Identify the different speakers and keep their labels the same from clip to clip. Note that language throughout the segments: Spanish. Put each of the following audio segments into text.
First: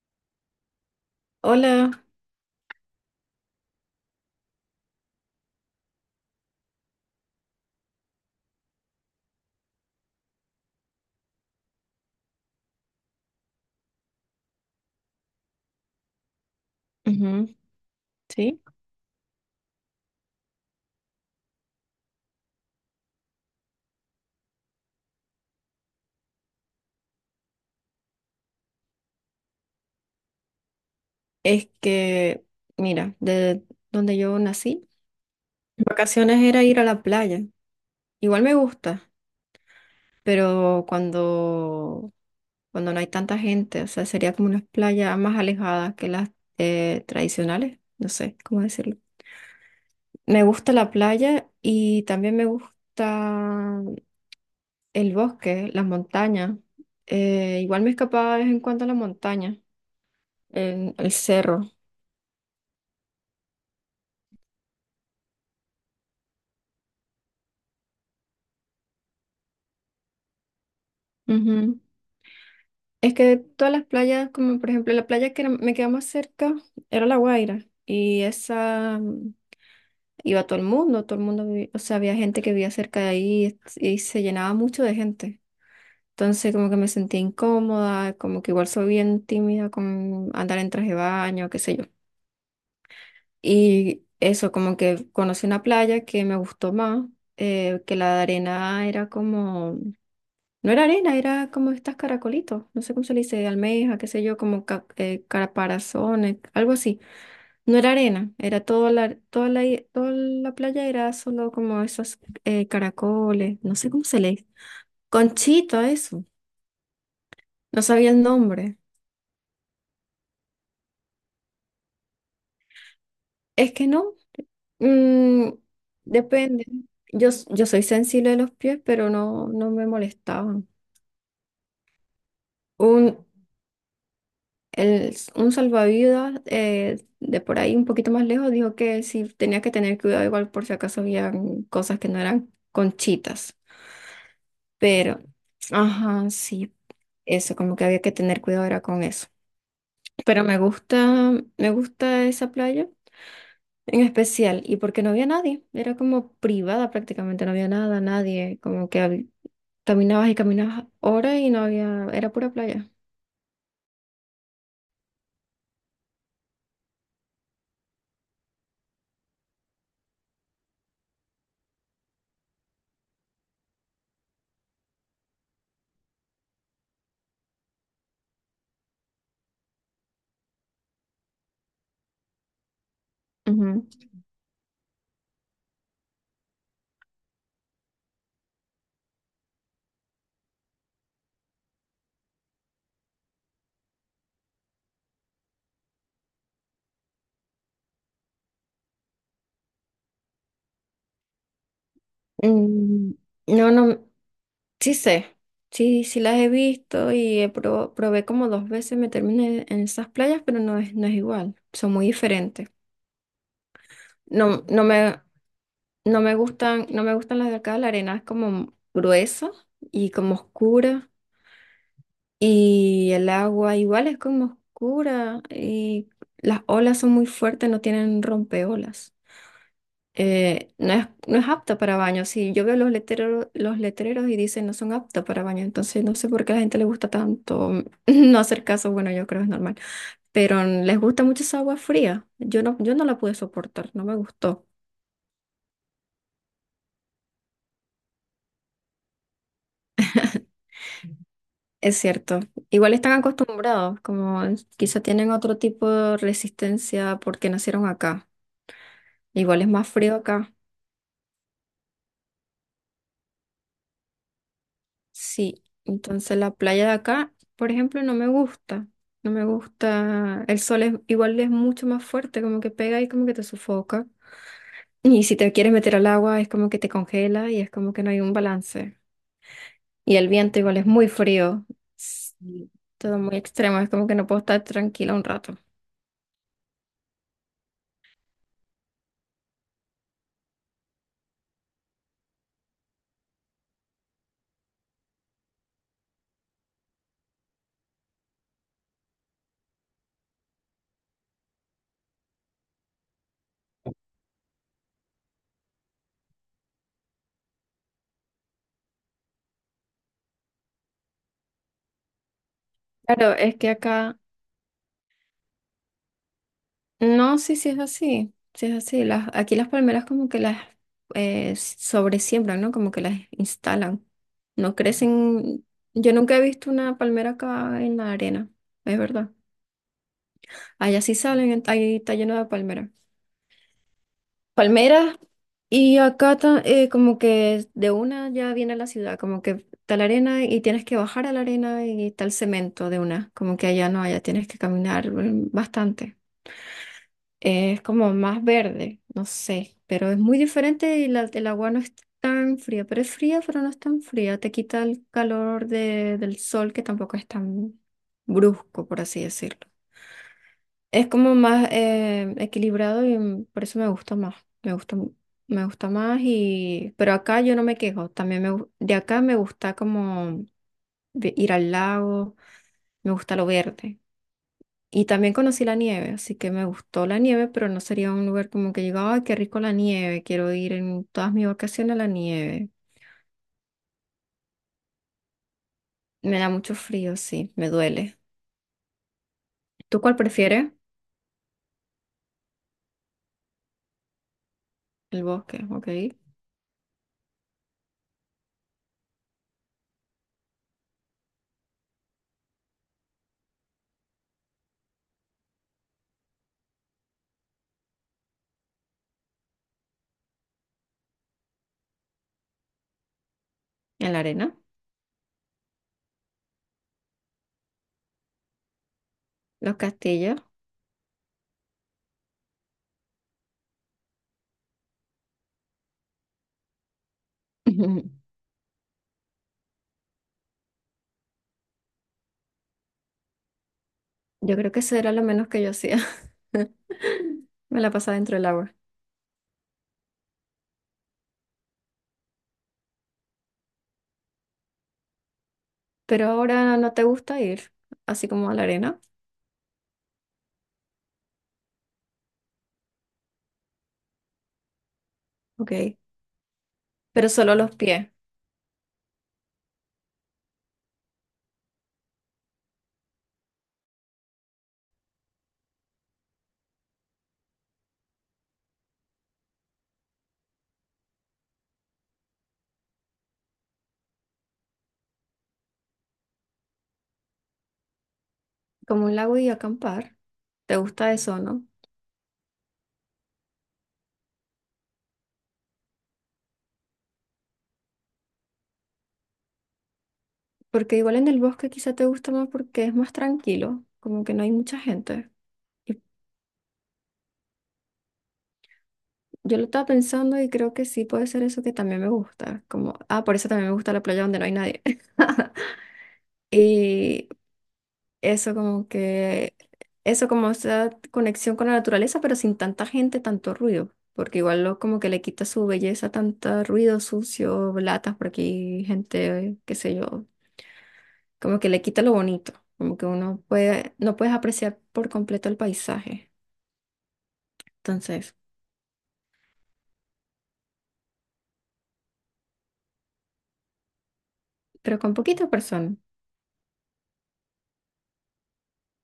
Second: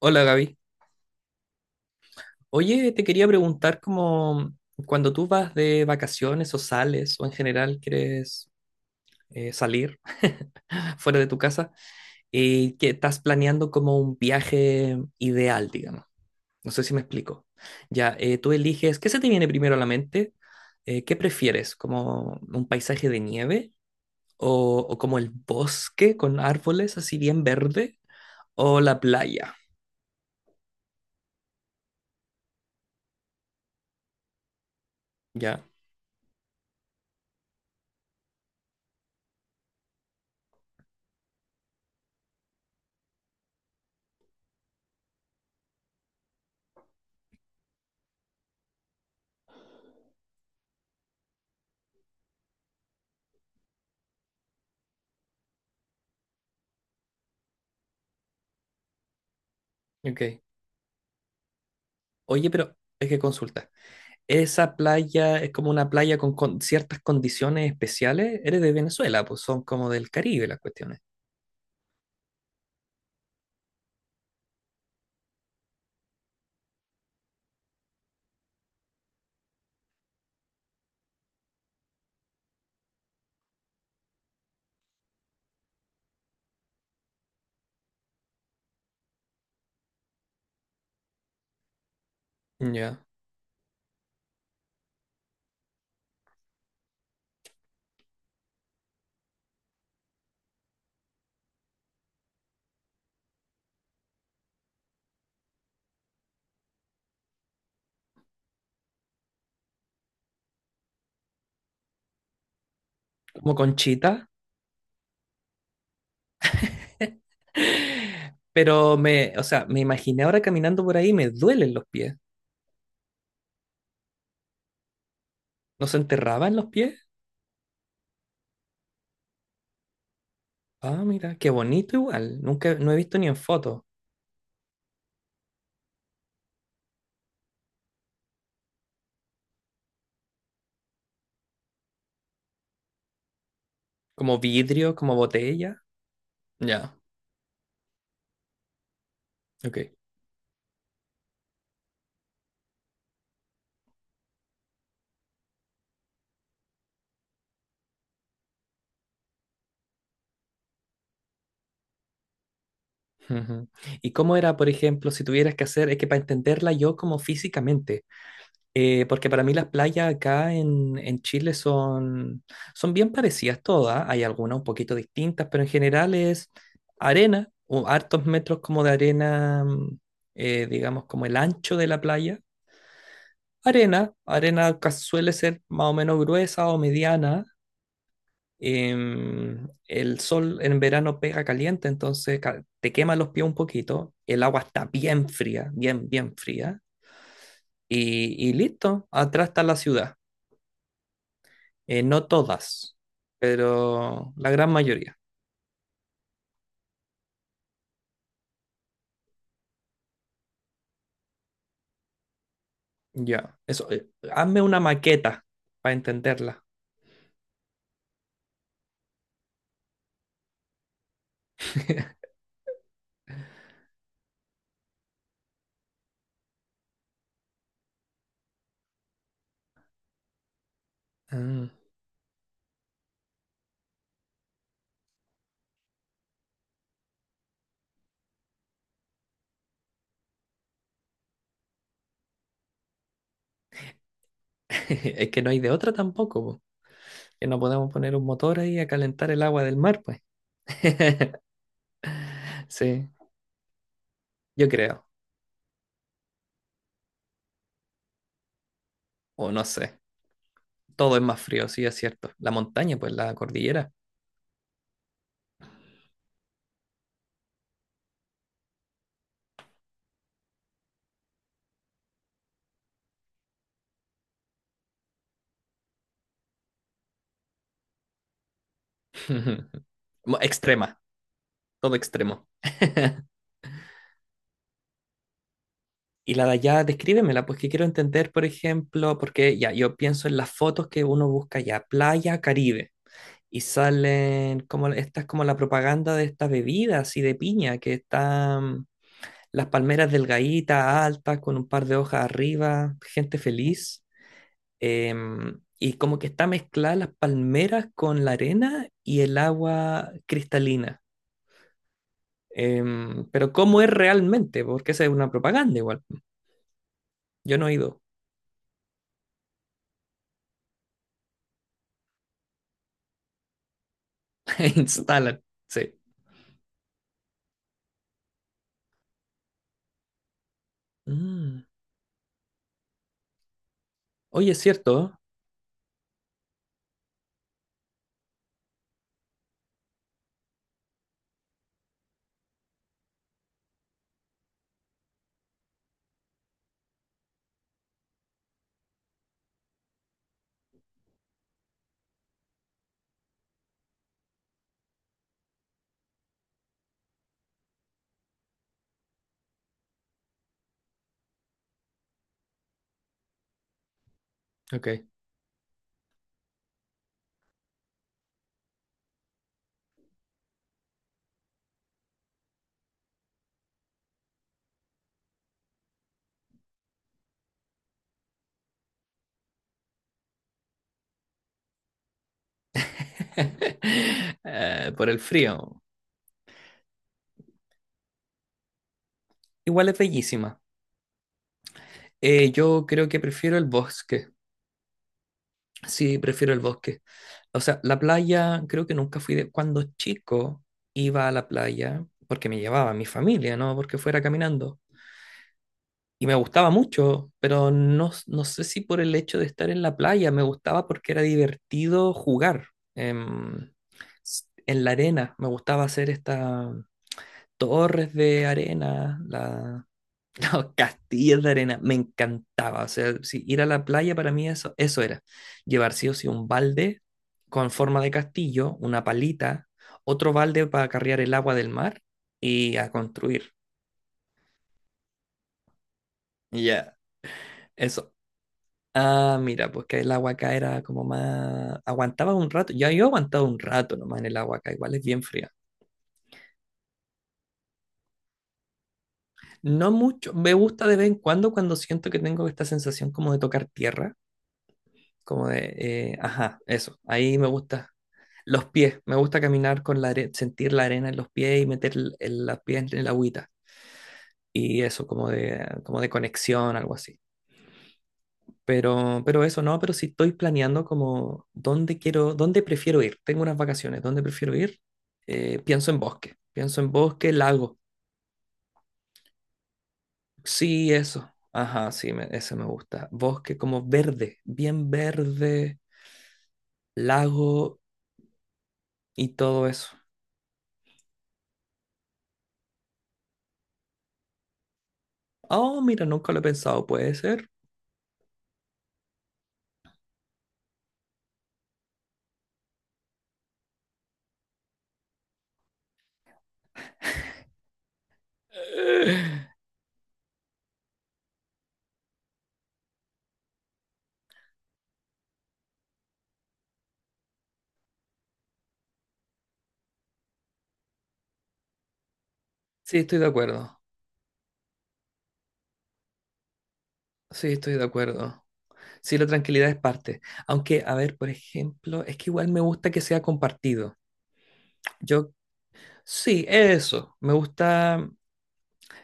Speaker 1: Hola Gaby.
Speaker 2: Hola,
Speaker 1: Oye, te quería preguntar como cuando tú vas de vacaciones o sales o en general quieres salir fuera de tu casa, que estás planeando como un viaje ideal, digamos. No sé si me explico.
Speaker 2: ujú,
Speaker 1: Ya, tú
Speaker 2: sí.
Speaker 1: eliges, ¿qué se te viene primero a la mente? ¿Qué prefieres? ¿Como un paisaje de nieve o como el bosque con árboles así bien verde o la playa?
Speaker 2: Es que, mira, de donde yo nací,
Speaker 1: Ya,
Speaker 2: vacaciones era ir a la playa. Igual me gusta, pero cuando no hay tanta gente, o sea, sería como unas playas más alejadas que las tradicionales, no sé cómo decirlo. Me gusta la playa y también me gusta el bosque, las montañas. Igual me escapaba de vez en cuando a la montaña,
Speaker 1: ok.
Speaker 2: en el cerro.
Speaker 1: Oye, pero es que consulta. Esa playa es como una playa con ciertas condiciones especiales. Eres de Venezuela, pues son como del Caribe las cuestiones.
Speaker 2: Es que todas las playas, como por ejemplo la playa que era- me quedaba más cerca, era La Guaira. Y esa iba todo el mundo, o sea, había gente que vivía cerca de ahí y se llenaba mucho de gente. Entonces como que me sentía incómoda, como que igual soy bien tímida con andar en traje de baño, qué sé yo.
Speaker 1: Ya.
Speaker 2: Y eso, como que conocí una playa que me gustó más, que la de arena era como no era arena, era como estas caracolitos, no sé cómo se le dice, almeja, qué sé yo, caparazones, algo así. No era arena, era toda la playa era solo como esos
Speaker 1: Como
Speaker 2: caracoles, no sé cómo se
Speaker 1: Conchita.
Speaker 2: le dice. Conchita, eso, no sabía el nombre.
Speaker 1: Pero me, o sea, me imaginé ahora caminando por ahí, me duelen los pies.
Speaker 2: Es que no, mm,
Speaker 1: ¿No se enterraban los
Speaker 2: depende.
Speaker 1: pies?
Speaker 2: Yo, yo soy sensible de los pies, pero no, no me molestaban.
Speaker 1: Ah, mira, qué bonito igual. Nunca, no he
Speaker 2: Un
Speaker 1: visto ni en fotos.
Speaker 2: un salvavidas de por ahí un poquito más lejos dijo que sí tenía que tener cuidado igual por si acaso habían cosas que no eran conchitas.
Speaker 1: Como vidrio, como
Speaker 2: Pero,
Speaker 1: botella.
Speaker 2: ajá, sí,
Speaker 1: Ya,
Speaker 2: eso, como que había que tener cuidado era con eso.
Speaker 1: ok.
Speaker 2: Pero me gusta esa playa en especial y porque no había nadie, era como privada prácticamente, no había nada, nadie, caminabas y caminabas horas y no había, era pura playa.
Speaker 1: Ujú. ¿Y cómo era, por ejemplo, si tuvieras que hacer, es que para entenderla yo como físicamente, porque para mí las playas acá en Chile son, son bien parecidas todas. Hay algunas un poquito distintas, pero en general es arena, o hartos metros como de arena, digamos como el ancho de la playa.
Speaker 2: Ujú.
Speaker 1: Arena, arena que suele ser más o menos gruesa o mediana. El sol en verano pega caliente, entonces te quema los pies un poquito. El agua está bien fría, bien, bien fría. Y listo, atrás está la ciudad. No todas,
Speaker 2: Mm, no, no.
Speaker 1: pero la gran
Speaker 2: Sí
Speaker 1: mayoría.
Speaker 2: sé, sí, sí las he visto y he probé como dos veces meterme en esas playas, pero no es, no es igual, son muy diferentes.
Speaker 1: Ya, eso. Hazme
Speaker 2: No,
Speaker 1: una maqueta para
Speaker 2: no me
Speaker 1: entenderla.
Speaker 2: gustan, no me gustan las de acá, la arena es como gruesa y como oscura y el agua igual es como oscura y las olas son muy fuertes, no tienen rompeolas. No es, no es
Speaker 1: Ah,
Speaker 2: apta para baño. Si yo veo los letreros y dicen no son aptas para baño, entonces no sé por qué a la gente le gusta tanto no hacer caso. Bueno, yo creo que es normal. Pero les gusta mucho esa agua fría. Yo no, yo no la pude soportar, no me gustó.
Speaker 1: es que no hay de otra tampoco, po. Que no podemos poner un motor ahí a calentar el agua del mar, pues.
Speaker 2: Es cierto. Igual
Speaker 1: Sí,
Speaker 2: están acostumbrados, como
Speaker 1: yo
Speaker 2: quizá
Speaker 1: creo.
Speaker 2: tienen otro tipo de resistencia porque nacieron acá.
Speaker 1: O
Speaker 2: Igual
Speaker 1: no
Speaker 2: es más
Speaker 1: sé.
Speaker 2: frío acá.
Speaker 1: Todo es más frío, sí, es cierto. La montaña, pues la cordillera.
Speaker 2: Sí, entonces la playa de acá, por ejemplo, no me gusta. No me gusta. El sol es igual es mucho más fuerte, como que pega y como que te sufoca. Y si te quieres meter al agua, es como que te congela y es como que no hay un balance. Y el viento igual es
Speaker 1: Extrema,
Speaker 2: muy frío.
Speaker 1: todo extremo.
Speaker 2: Sí. Todo muy extremo, es como que no puedo estar tranquila un rato.
Speaker 1: Y la de allá, descríbemela, pues que quiero entender, por ejemplo, porque ya yo pienso en las fotos que uno busca ya, playa, Caribe. Y salen como esta es como la propaganda de esta bebida así de piña que están las palmeras delgaditas, altas, con un par de hojas arriba, gente feliz. Em, y como que está mezclada las palmeras con la arena y el agua cristalina. Em,
Speaker 2: Claro,
Speaker 1: pero
Speaker 2: es que
Speaker 1: ¿cómo es
Speaker 2: acá,
Speaker 1: realmente? Porque esa es una propaganda igual.
Speaker 2: no, sí,
Speaker 1: Yo no
Speaker 2: sí
Speaker 1: he
Speaker 2: es
Speaker 1: ido.
Speaker 2: así. Sí es así. Las, aquí las palmeras como que las sobresiembran, ¿no? Como que las instalan. No
Speaker 1: Instalan.
Speaker 2: crecen,
Speaker 1: Sí.
Speaker 2: yo nunca he visto una palmera acá en la arena, es verdad. Allá sí salen,
Speaker 1: Mm.
Speaker 2: ahí está lleno de palmeras.
Speaker 1: Oye, es
Speaker 2: Palmeras,
Speaker 1: cierto.
Speaker 2: y acá, como que de una ya viene la ciudad, como que está la arena y tienes que bajar a la arena y está el cemento de una, como que allá no, allá tienes que caminar bastante. Es como más verde, no sé, pero es muy diferente y la, el agua no es tan fría, pero es fría, pero no es tan fría. Te quita el calor del sol, que tampoco es tan brusco, por así decirlo. Es como más equilibrado y por eso me gusta más. Me
Speaker 1: ¿Eh? Ok.
Speaker 2: gusta, mu- Me gusta más y... Pero acá yo no me quejo. De acá me gusta como ir al lago, me gusta lo verde. Y también conocí la nieve, así que me gustó la nieve, pero no sería un lugar como que llegaba, ay, qué rico la nieve, quiero ir en todas mis vacaciones a la nieve.
Speaker 1: Por el frío.
Speaker 2: Me da mucho frío, sí, me duele.
Speaker 1: Igual es
Speaker 2: ¿Tú cuál
Speaker 1: bellísima.
Speaker 2: prefieres?
Speaker 1: Yo creo que prefiero el bosque.
Speaker 2: El bosque, ok.
Speaker 1: Sí,
Speaker 2: En
Speaker 1: prefiero el bosque. O sea, la playa, creo que nunca fui de... Cuando chico iba a la playa, porque me llevaba mi familia, ¿no? Porque fuera caminando. Y me gustaba mucho, pero no, no sé si por el hecho de estar en la playa, me gustaba porque era divertido jugar. Em,
Speaker 2: la arena,
Speaker 1: en la arena, me gustaba hacer estas torres de arena,
Speaker 2: los castillos.
Speaker 1: encantaba, castillos de arena, me encantaba. O sea, si ir a la playa para mí eso, eso era. Llevar sí o sí un balde con forma de castillo, una palita, otro balde para carrear el agua del mar y a construir.
Speaker 2: Yo creo que eso era lo menos que yo hacía.
Speaker 1: Ya,
Speaker 2: Me la
Speaker 1: eso.
Speaker 2: pasaba dentro del agua.
Speaker 1: Ah, mira, pues que el agua acá era como más... Aguantaba un rato, ya yo aguantaba un rato nomás en el agua acá, igual es bien fría.
Speaker 2: Pero ahora no te gusta ir, así como a la arena,
Speaker 1: No mucho, me gusta de vez en cuando cuando siento que tengo esta sensación como de tocar tierra, como
Speaker 2: ok.
Speaker 1: de, ajá, eso,
Speaker 2: Pero
Speaker 1: ahí me
Speaker 2: solo los
Speaker 1: gusta.
Speaker 2: pies,
Speaker 1: Los pies, me gusta caminar con la arena, sentir la arena en los pies y meter las pies en el agüita. Y eso, como de conexión, algo así. Pero eso no, pero si estoy planeando como dónde quiero, dónde prefiero ir. Tengo unas vacaciones, ¿dónde prefiero ir? Pienso en bosque, lago.
Speaker 2: como un lago y acampar. ¿Te
Speaker 1: Sí,
Speaker 2: gusta
Speaker 1: eso.
Speaker 2: eso, no
Speaker 1: Ajá, sí, ese me gusta. Bosque como verde, bien verde, lago y todo eso.
Speaker 2: porque igual en el bosque quizá te gusta más porque es más tranquilo, como que no hay mucha gente.
Speaker 1: Oh,
Speaker 2: Y
Speaker 1: mira, nunca lo he pensado, puede ser.
Speaker 2: yo lo estaba pensando y creo que sí puede ser eso que también me gusta. Como, ah, por eso también me gusta la playa donde no hay nadie. Y eso como que, eso como esa conexión con la naturaleza, pero sin tanta gente, tanto ruido. Porque igual lo, como que le quita su belleza, tanto ruido sucio, latas por aquí, gente, qué sé yo. Como que le quita lo bonito. Como
Speaker 1: Sí,
Speaker 2: que
Speaker 1: estoy de
Speaker 2: uno
Speaker 1: acuerdo.
Speaker 2: puede, no puedes apreciar por completo el paisaje.
Speaker 1: Sí, estoy de
Speaker 2: Entonces,
Speaker 1: acuerdo. Sí, la tranquilidad es parte. Aunque, a ver, por ejemplo, es que igual me gusta que sea compartido.
Speaker 2: pero con
Speaker 1: Yo,
Speaker 2: poquita persona,
Speaker 1: sí, eso. Me gusta.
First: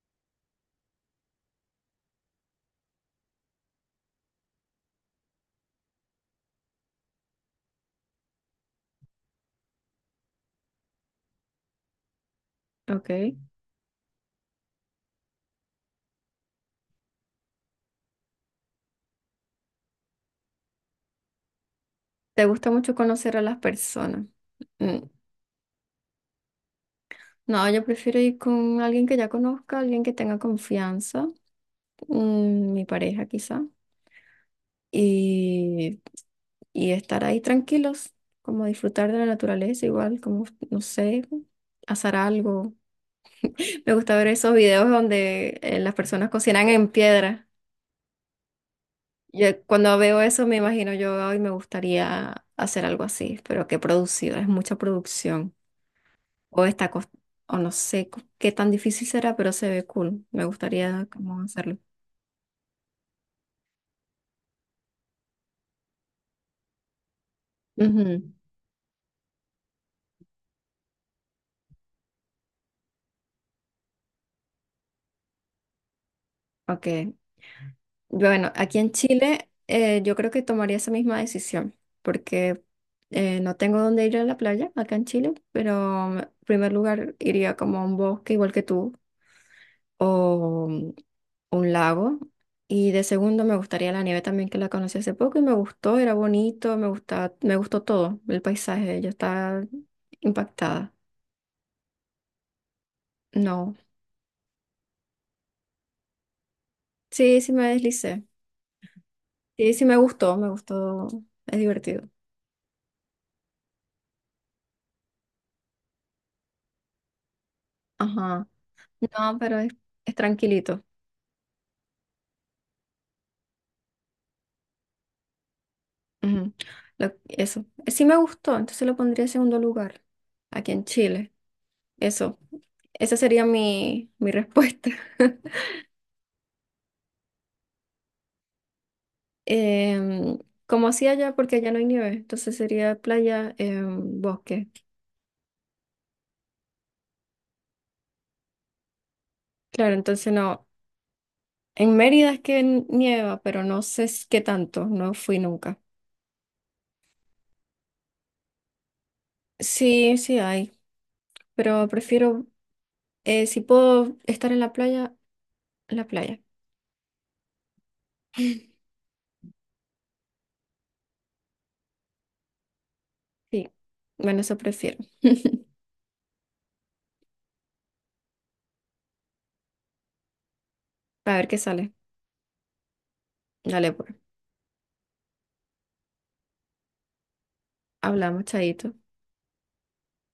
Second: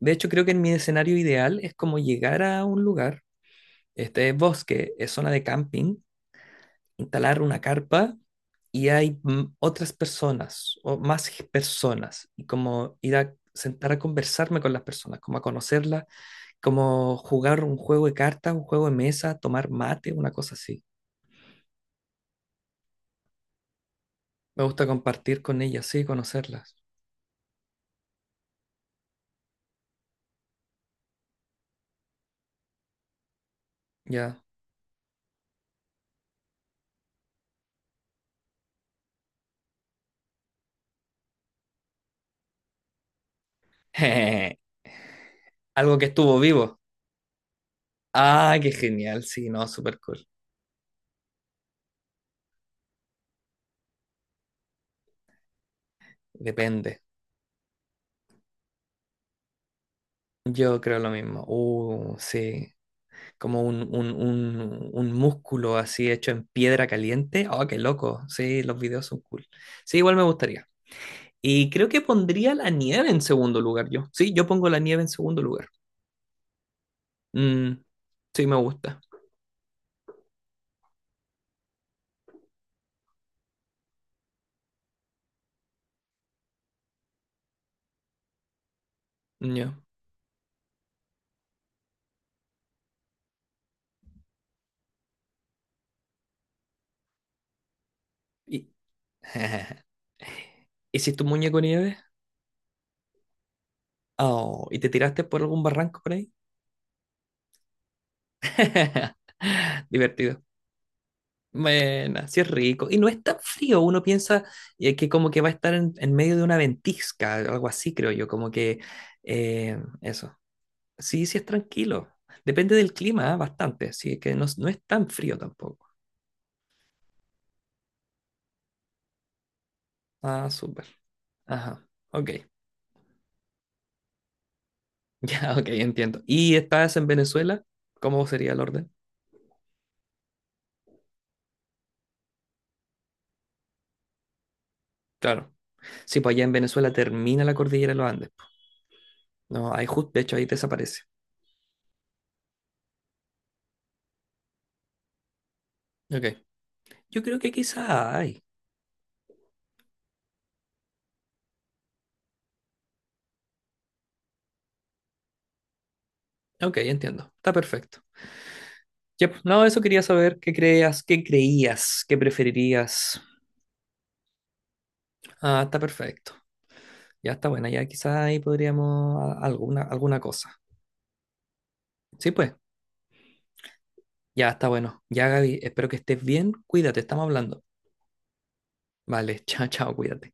Speaker 1: De hecho, creo que en mi escenario ideal es como llegar a un lugar. Este es bosque, es zona de camping, instalar una carpa y hay otras personas o más personas. Y como
Speaker 2: ¿ok?
Speaker 1: ir a sentar a conversarme con las personas, como a conocerlas, como jugar un juego de cartas, un juego de mesa, tomar mate, una cosa así.
Speaker 2: ¿Te gusta mucho conocer a las personas?
Speaker 1: Me gusta
Speaker 2: Mm,
Speaker 1: compartir con ellas, sí, conocerlas.
Speaker 2: no, yo prefiero ir con alguien que ya conozca, alguien que tenga confianza, mi pareja quizá,
Speaker 1: Ya.
Speaker 2: y, y estar ahí tranquilos, como disfrutar de la naturaleza igual, como, no sé, asar algo. Me gusta ver esos videos donde las
Speaker 1: Algo que
Speaker 2: personas
Speaker 1: estuvo
Speaker 2: cocinan
Speaker 1: vivo.
Speaker 2: en piedra.
Speaker 1: Ah, qué genial.
Speaker 2: Yo
Speaker 1: Sí, no,
Speaker 2: cuando
Speaker 1: súper
Speaker 2: veo
Speaker 1: cool.
Speaker 2: eso me imagino yo hoy me gustaría hacer algo así, pero qué producido, es mucha producción. O está,
Speaker 1: Depende.
Speaker 2: cos- o no sé qué tan difícil será, pero se ve cool. Me
Speaker 1: Yo creo
Speaker 2: gustaría
Speaker 1: lo
Speaker 2: cómo
Speaker 1: mismo.
Speaker 2: hacerlo.
Speaker 1: Sí. Como un músculo así hecho en piedra caliente. Oh, qué loco.
Speaker 2: Ujú,
Speaker 1: Sí, los videos son cool. Sí, igual me gustaría. Y creo que pondría la nieve en segundo lugar yo. Sí, yo pongo la nieve en segundo lugar.
Speaker 2: ok.
Speaker 1: Mm, sí,
Speaker 2: Bueno,
Speaker 1: me
Speaker 2: aquí en
Speaker 1: gusta.
Speaker 2: Chile yo creo que tomaría esa misma decisión, porque no tengo dónde ir a la playa acá en Chile, pero en primer lugar iría como a un bosque igual que tú,
Speaker 1: Yo
Speaker 2: o un lago. Y de segundo me gustaría la nieve también, que la conocí hace poco y me gustó, era bonito, me gusta, me gustó todo, el
Speaker 1: y...
Speaker 2: paisaje, yo estaba impactada.
Speaker 1: ¿Hiciste un muñeco nieve?
Speaker 2: No.
Speaker 1: Oh, ¿y te tiraste por algún barranco por ahí?
Speaker 2: Sí, sí me deslicé. Sí, sí me gustó,
Speaker 1: Divertido.
Speaker 2: me gustó. Es divertido.
Speaker 1: Bueno, así es rico. Y no es tan frío, uno piensa que como que va a estar en medio de una ventisca, algo así, creo yo,
Speaker 2: Ajá.
Speaker 1: como que
Speaker 2: No, pero es
Speaker 1: eso.
Speaker 2: tranquilito.
Speaker 1: Sí, sí es tranquilo. Depende del clima, ah, bastante, sí, que no, no es tan frío tampoco.
Speaker 2: Ujú. Lo- eso. Sí me gustó, entonces lo pondría en segundo lugar,
Speaker 1: Ah,
Speaker 2: aquí en
Speaker 1: súper.
Speaker 2: Chile.
Speaker 1: Ajá, ok.
Speaker 2: Eso. Esa sería mi, mi respuesta.
Speaker 1: Ya, ok, entiendo. ¿Y estás en Venezuela? ¿Cómo sería el orden?
Speaker 2: Em, Como así allá, porque allá no hay nieve, entonces sería playa, em, bosque.
Speaker 1: Claro. Sí, pues allá en Venezuela termina la cordillera de los Andes. No, ahí
Speaker 2: Claro,
Speaker 1: justo, de
Speaker 2: entonces
Speaker 1: hecho, ahí
Speaker 2: no.
Speaker 1: desaparece.
Speaker 2: En Mérida es que nieva, pero no sé qué tanto, no fui nunca.
Speaker 1: Ok. Yo creo que quizá hay.
Speaker 2: Sí, sí hay, pero prefiero si puedo estar en la playa, en la playa.
Speaker 1: Ok, entiendo. Está perfecto. Ya, pues, no, eso quería saber qué creías, qué creías, qué preferirías.
Speaker 2: Sí, bueno, eso prefiero.
Speaker 1: Ah, está perfecto. Ya está buena. Ya quizá ahí podríamos alguna, alguna cosa.
Speaker 2: A ver qué sale.
Speaker 1: Sí, pues,
Speaker 2: Dale, pues.
Speaker 1: ya está bueno. Ya, Gaby, espero que estés bien. Cuídate, estamos hablando.
Speaker 2: Hablamos, chaito.
Speaker 1: Vale, chao, chao, cuídate.